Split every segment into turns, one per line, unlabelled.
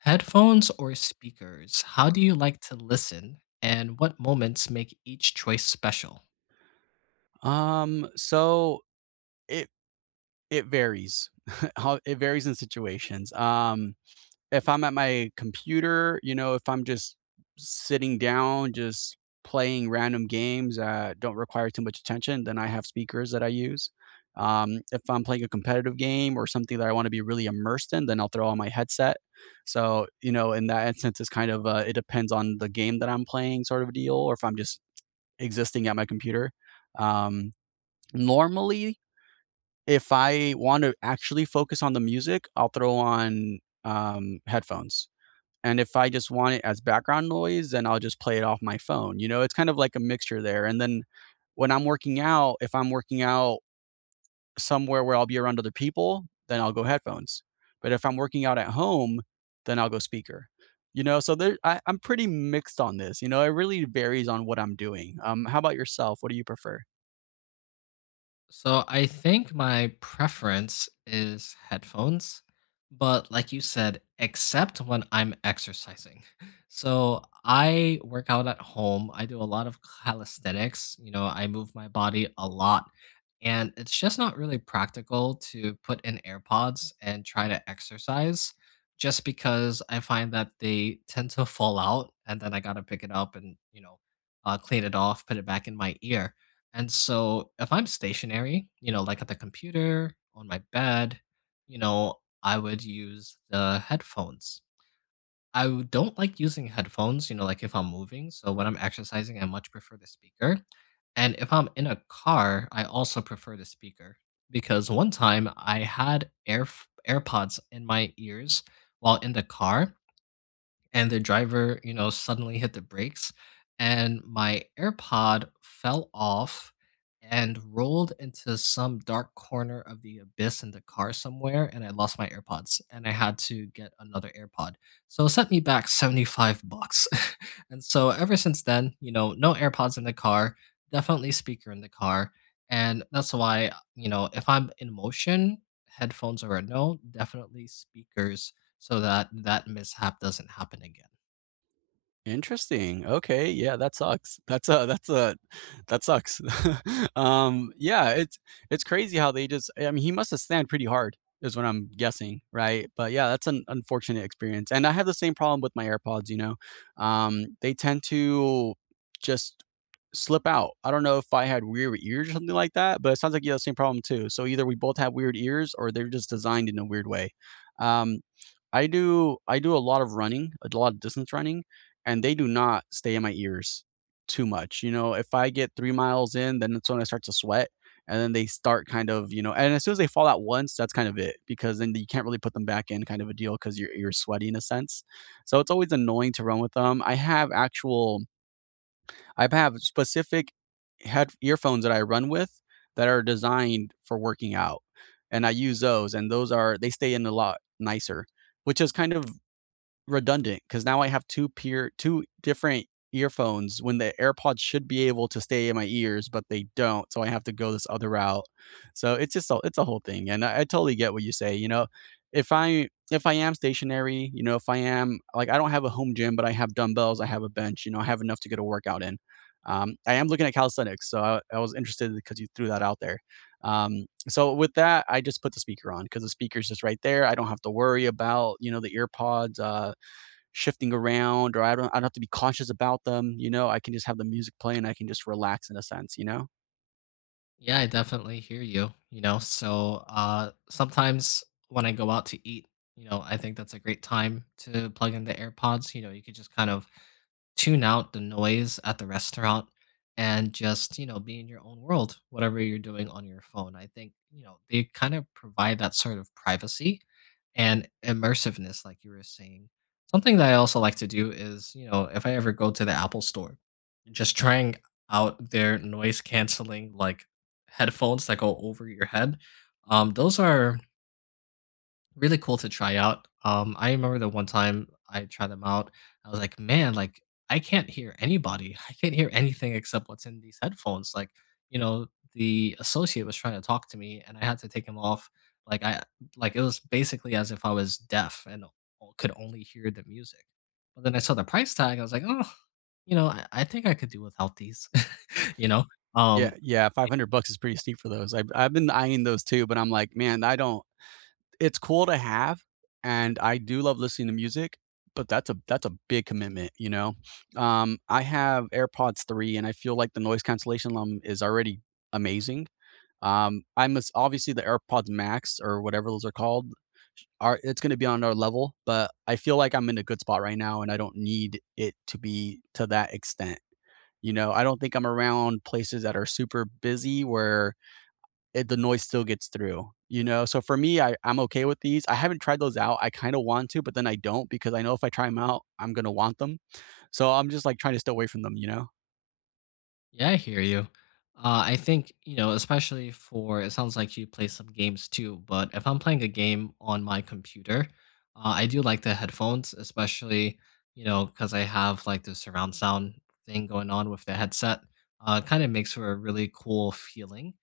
Headphones or speakers? How do you like to listen? And what moments make each choice special?
So it it varies. How it varies in situations. If I'm at my computer, you know, if I'm just sitting down, just playing random games that don't require too much attention, then I have speakers that I use. If I'm playing a competitive game or something that I want to be really immersed in, then I'll throw on my headset. So, you know, in that instance, it's kind of it depends on the game that I'm playing, sort of a deal, or if I'm just existing at my computer. Um, Normally, if I want to actually focus on the music, I'll throw on headphones. And if I just want it as background noise, then I'll just play it off my phone. You know, it's kind of like a mixture there. And then when I'm working out, if I'm working out somewhere where I'll be around other people, then I'll go headphones. But if I'm working out at home, then I'll go speaker. You know, so there I'm pretty mixed on this. You know, it really varies on what I'm doing. How about yourself? What do you prefer?
So I think my preference is headphones, but like you said, except when I'm exercising. So I work out at home. I do a lot of calisthenics. You know, I move my body a lot. And it's just not really practical to put in AirPods and try to exercise just because I find that they tend to fall out and then I got to pick it up and, clean it off, put it back in my ear. And so if I'm stationary, you know, like at the computer, on my bed, you know, I would use the headphones. Don't like using headphones, you know, like if I'm moving. So when I'm exercising, I much prefer the speaker. And if I'm in a car, I also prefer the speaker because one time I had AirPods in my ears while in the car and the driver, you know, suddenly hit the brakes and my AirPod fell off and rolled into some dark corner of the abyss in the car somewhere and I lost my AirPods and I had to get another AirPod. So it sent me back 75 bucks... actually just. And so ever since then, you know, no AirPods in the car, definitely speaker in the car. And that's why, you know, if I'm in motion, headphones are a no, definitely speakers so that mishap doesn't happen again.
Interesting. Okay, yeah, that sucks. That's a that sucks. Yeah, it's crazy how they just, I mean, he must have slammed pretty hard is what I'm guessing, right? But yeah, that's an unfortunate experience, and I have the same problem with my AirPods, you know? They tend to just slip out. I don't know if I had weird ears or something like that, but it sounds like you have the same problem too. So either we both have weird ears or they're just designed in a weird way. Um, I do a lot of running, a lot of distance running, and they do not stay in my ears too much. You know, if I get 3 miles in, then that's when I start to sweat. And then they start kind of, you know, and as soon as they fall out once, that's kind of it because then you can't really put them back in, kind of a deal because you're sweaty in a sense. So it's always annoying to run with them. I have actual, I have specific head earphones that I run with that are designed for working out, and I use those, and those are they stay in a lot nicer, which is kind of redundant, because now I have 2 peer 2 different earphones when the AirPods should be able to stay in my ears, but they don't, so I have to go this other route. So it's just a it's a whole thing, and I totally get what you say, you know? If I am stationary, you know, if I am like, I don't have a home gym, but I have dumbbells, I have a bench, you know, I have enough to get a workout in. I am looking at calisthenics, so I was interested because you threw that out there. So with that, I just put the speaker on because the speaker's just right there. I don't have to worry about, you know, the ear pods, shifting around or I don't have to be conscious about them, you know? I can just have the music play and I can just relax in a sense, you know?
Yeah, I definitely hear you. So sometimes when I go out to eat, you know, I think that's a great time to plug in the AirPods. You know, you could just kind of tune out the noise at the restaurant and just, you know, be in your own world, whatever you're doing on your phone. I think, you know, they kind of provide that sort of privacy and immersiveness, like you were saying. Something that I also like to do is, you know, if I ever go to the Apple store, just trying out their noise canceling like headphones that go over your head. Those are really cool to try out. I remember the one time I tried them out, I was like, man, like I can't hear anybody. I can't hear anything except what's in these headphones. Like, you know, the associate was trying to talk to me and I had to take him off. Like I like it was basically as if I was deaf and could only hear the music. But then I saw the price tag, I was like, oh, you know, I think I could do without these, you know.
Yeah,
Um
yeah, 500 bucks is pretty steep for those. I've been eyeing those too, but I'm like, "Man, I don't," it's cool to have, and I do love listening to music, but that's a big commitment, you know? I have AirPods 3 and I feel like the noise cancellation on 'em is already amazing. I'm as obviously the AirPods Max or whatever those are called are, it's gonna be on our level, but I feel like I'm in a good spot right now, and I don't need it to be to that extent, you know? I don't think I'm around places that are super busy where it the noise still gets through, you know? So for me, I'm okay with these. I haven't tried those out. I kinda want to, but then I don't because I know if I try them out, I'm gonna want them. So I'm just, like, trying to stay away from them, you know?
Yeah, I hear you. I think, you know, especially for it sounds like you play some games too, but if I'm playing a game on my computer, I do like the headphones, especially, you know, because I have like the surround sound thing going on with the headset. Kind of makes for a really cool feeling.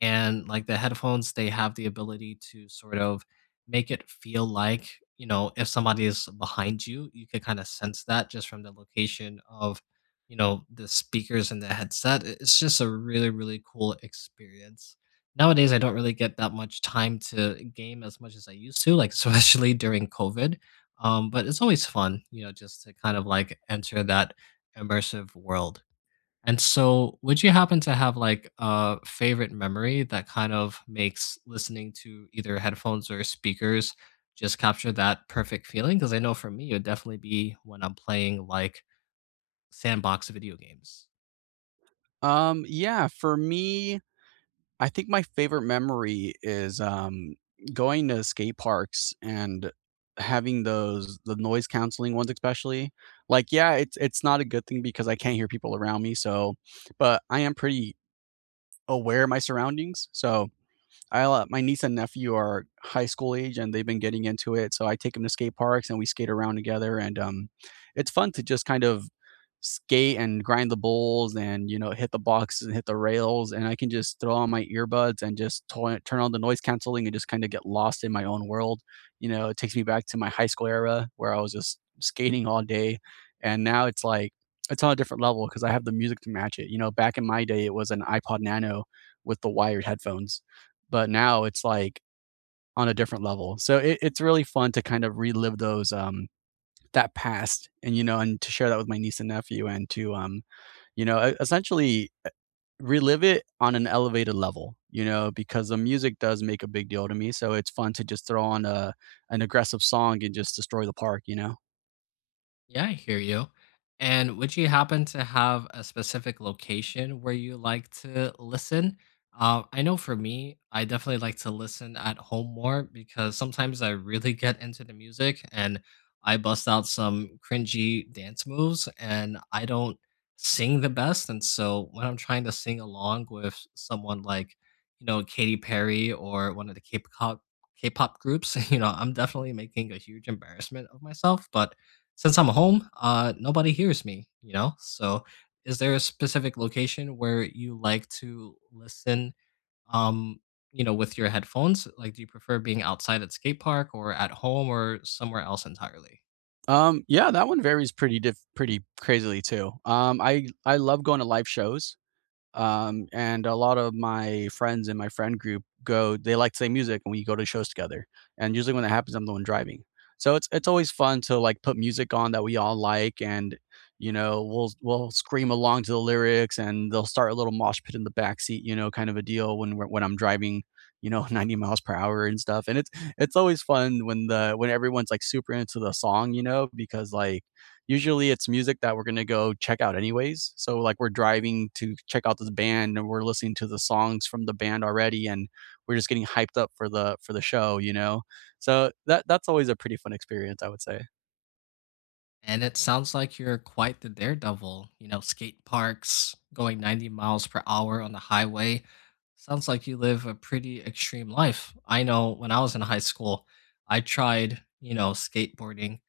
And like the headphones, they have the ability to sort of make it feel like, you know, if somebody is behind you, you could kind of sense that just from the location of you know, the speakers and the headset. I It's just a really, really cool experience. Nowadays, I don't really get that much time to game as much as I used to, like, especially during COVID, but it's always fun, you know, just to kind of, like, enter that immersive world. And so would you happen to have, like, a favorite memory that kind of makes listening to either headphones or speakers just capture that perfect feeling? Because I know for me, it would definitely be when I'm playing, like, sandbox video games.
Yeah, for me I think my favorite memory is, going to skate parks and having those the noise canceling ones especially. Like, yeah, it's not a good thing because I can't hear people around me, so but I am pretty aware of my surroundings, so I let my niece and nephew are high school age and they've been getting into it. So I take them to skate parks and we skate around together. And it's fun to just kind of skate and grind the bowls and you know hit the boxes and hit the rails. And I can just throw on my earbuds and just turn on the noise canceling and just kind of get lost in my own world. You know, it takes me back to my high school era where I was just skating all day. And now it's like it's on a different level because I have the music to match it. You know, back in my day, it was an iPod Nano with the wired headphones but now it's like on a different level. So it's really fun to kind of relive those that past and you know and to share that with my niece and nephew and to you know essentially relive it on an elevated level you know because the music does make a big deal to me so it's fun to just throw on a an aggressive song and just destroy the park you know.
Yeah, I hear you. And would you happen to have a specific location where you like to listen? I know for me, I definitely like to listen at home more because sometimes I really get into the music and I bust out some cringy dance moves and I don't sing the best. And so when I'm trying to sing along with someone like, you know, Katy Perry or one of the K-pop groups, you know, I'm definitely making a huge embarrassment of myself, but since I'm home, nobody hears me, you know? So is there a specific location where you like to listen, um, with your headphones? Like, do you prefer being outside at skate park or at home or somewhere else entirely?
Yeah that one varies pretty pretty crazily too. I love going to live shows. And a lot of my friends in my friend group go, they like the same music and we go to shows together. And usually when that happens, I'm the one driving. So it's always fun to like put music on that we all like and you know, we'll scream along to the lyrics and they'll start a little mosh pit in the back seat, you know, kind of a deal when we're when I'm driving, you know, 90 miles per hour and stuff. And it's always fun when the when everyone's like super into the song, you know, because like usually it's music that we're going to go check out anyways. So like we're driving to check out this band and we're listening to the songs from the band already and we're just getting hyped up for the show, you know. So that's always a pretty fun experience, I would say.
And it sounds like you're quite the daredevil, you know, skate parks, going 90 miles per hour on the highway. Sounds like you live a pretty extreme life. I know when I was in high school, I tried, you know, skateboarding.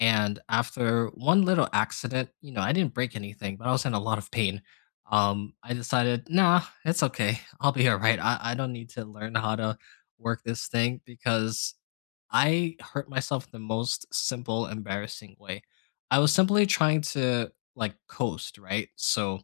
And after one little accident, you know, I didn't break anything, but I was in a lot of pain. I decided, nah, it's okay. I'll be all right. I don't need to learn how to work this thing because I hurt myself in the most simple, embarrassing way. I was simply trying to like coast, right? So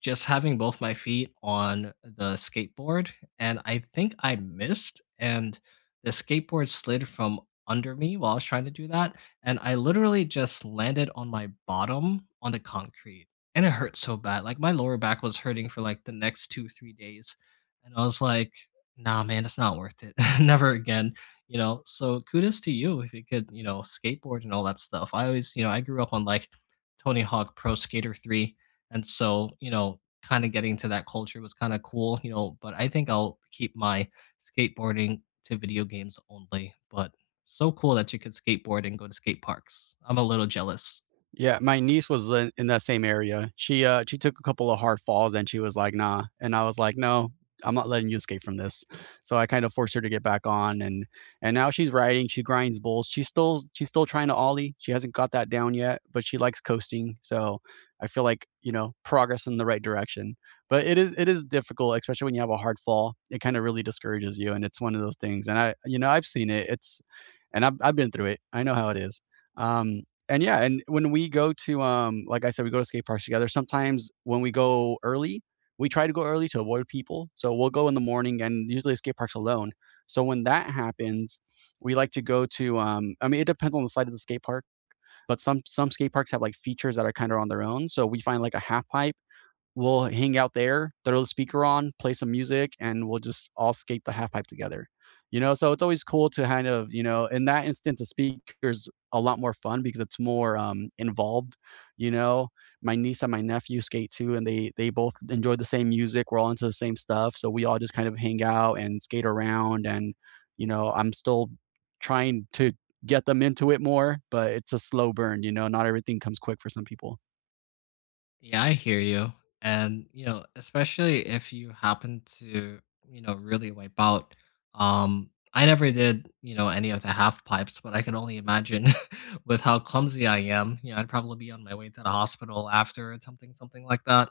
just having both my feet on the skateboard, and I think I missed, and the skateboard slid from under me while I was trying to do that. And I literally just landed on my bottom on the concrete. And it hurt so bad. Like my lower back was hurting for like the next two, 3 days. And I was like, nah, man, it's not worth it. Never again you know. So kudos to you if you could you know skateboard and all that stuff. I always you know I grew up on like Tony Hawk Pro Skater 3, and so you know kind of getting to that culture was kind of cool you know, but I think I'll keep my skateboarding to video games only. But so cool that you could skateboard and go to skate parks. I'm a little jealous.
Yeah, my niece was in that same area. She took a couple of hard falls and she was like, "Nah," and I was like, "No, I'm not letting you escape from this." So I kind of forced her to get back on and now she's riding, she grinds bulls. She's still trying to ollie. She hasn't got that down yet, but she likes coasting. So I feel like, you know, progress in the right direction. But it is difficult, especially when you have a hard fall. It kind of really discourages you and it's one of those things. And I you know, I've seen it. It's and I've been through it. I know how it is. Um and yeah, and when we go to like I said, we go to skate parks together. Sometimes when we go early, we try to go early to avoid people. So we'll go in the morning, and usually the skate park's alone. So when that happens, we like to go to. I mean, it depends on the side of the skate park, but some skate parks have like features that are kind of on their own. So we find like a half pipe, we'll hang out there, throw the speaker on, play some music, and we'll just all skate the half pipe together. You know, so it's always cool to kind of, you know, in that instance, a speaker's a lot more fun because it's more involved. You know, my niece and my nephew skate too, and they both enjoy the same music. We're all into the same stuff, so we all just kind of hang out and skate around. And you know, I'm still trying to get them into it more, but it's a slow burn. You know, not everything comes quick for some people.
Yeah, I hear you. And, you know, especially if you happen to, you know, really wipe out. I never did, you know, any of the half pipes, but I can only imagine with how clumsy I am. You know, I'd probably be on my way to the hospital after attempting something like that.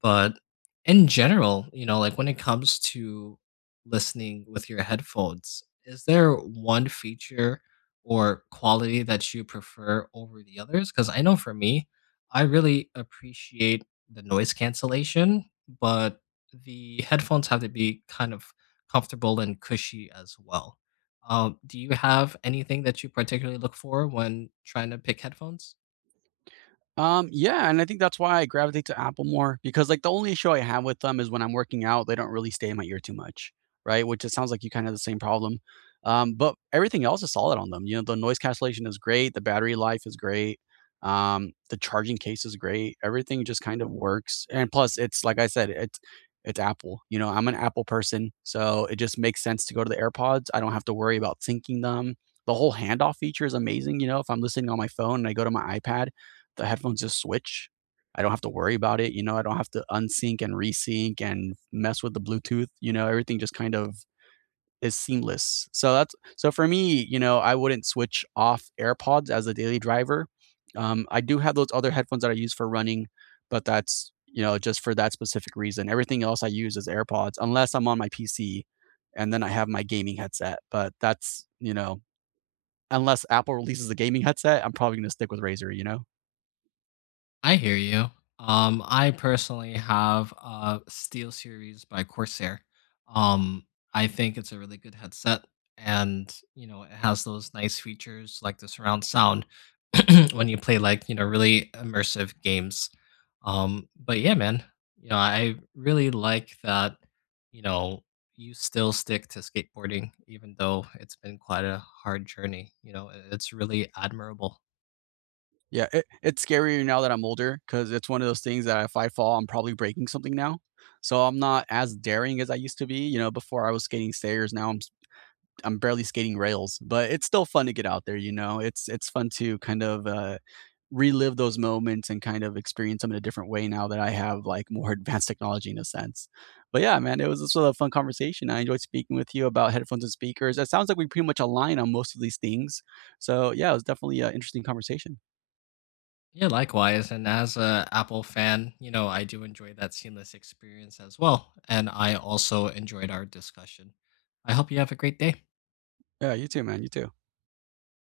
But in general, you know, like when it comes to listening with your headphones, is there one feature or quality that you prefer over the others? Because I know for me, I really appreciate the noise cancellation, but the headphones have to be kind of comfortable and cushy as well. Do you have anything that you particularly look for when trying to pick headphones?
Yeah, and I think that's why I gravitate to Apple more because like the only issue I have with them is when I'm working out, they don't really stay in my ear too much, right? Which it sounds like you kind of have the same problem. But everything else is solid on them. You know, the noise cancellation is great, the battery life is great, the charging case is great. Everything just kind of works. And plus, it's like I said, it's Apple. You know, I'm an Apple person, so it just makes sense to go to the AirPods. I don't have to worry about syncing them. The whole handoff feature is amazing. You know, if I'm listening on my phone and I go to my iPad, the headphones just switch. I don't have to worry about it. You know, I don't have to unsync and resync and mess with the Bluetooth. You know, everything just kind of is seamless. So that's so for me, you know, I wouldn't switch off AirPods as a daily driver. I do have those other headphones that I use for running, but that's you know just for that specific reason. Everything else I use is AirPods, unless I'm on my PC, and then I have my gaming headset. But that's you know unless Apple releases a gaming headset, I'm probably gonna stick with Razer. You know.
I hear you. I personally have a Steel Series by Corsair. Um, I think it's a really good headset, and you know it has those nice features like the surround sound when you play like you know really immersive games. But yeah, man, you know I really like that. You know you still stick to skateboarding even though it's been quite a hard journey. It's really admirable.
Yeah, it's scarier now that I'm older because it's one of those things that if I fall, I'm probably breaking something now. So I'm not as daring as I used to be. You know, before I was skating stairs, now I'm barely skating rails, but it's still fun to get out there, you know? It's fun to kind of, relive those moments and kind of experience them in a different way now that I have, like, more advanced technology in a sense. But yeah, man, it was just a fun conversation. I enjoyed speaking with you about headphones and speakers. It sounds like we pretty much align on most of these things. So, yeah, it was definitely an interesting conversation.
Yeah, likewise. And as a Apple fan, you know, I do enjoy that seamless experience as well. And I also enjoyed our discussion. I hope you have a great day.
Yeah, you too, man. You too.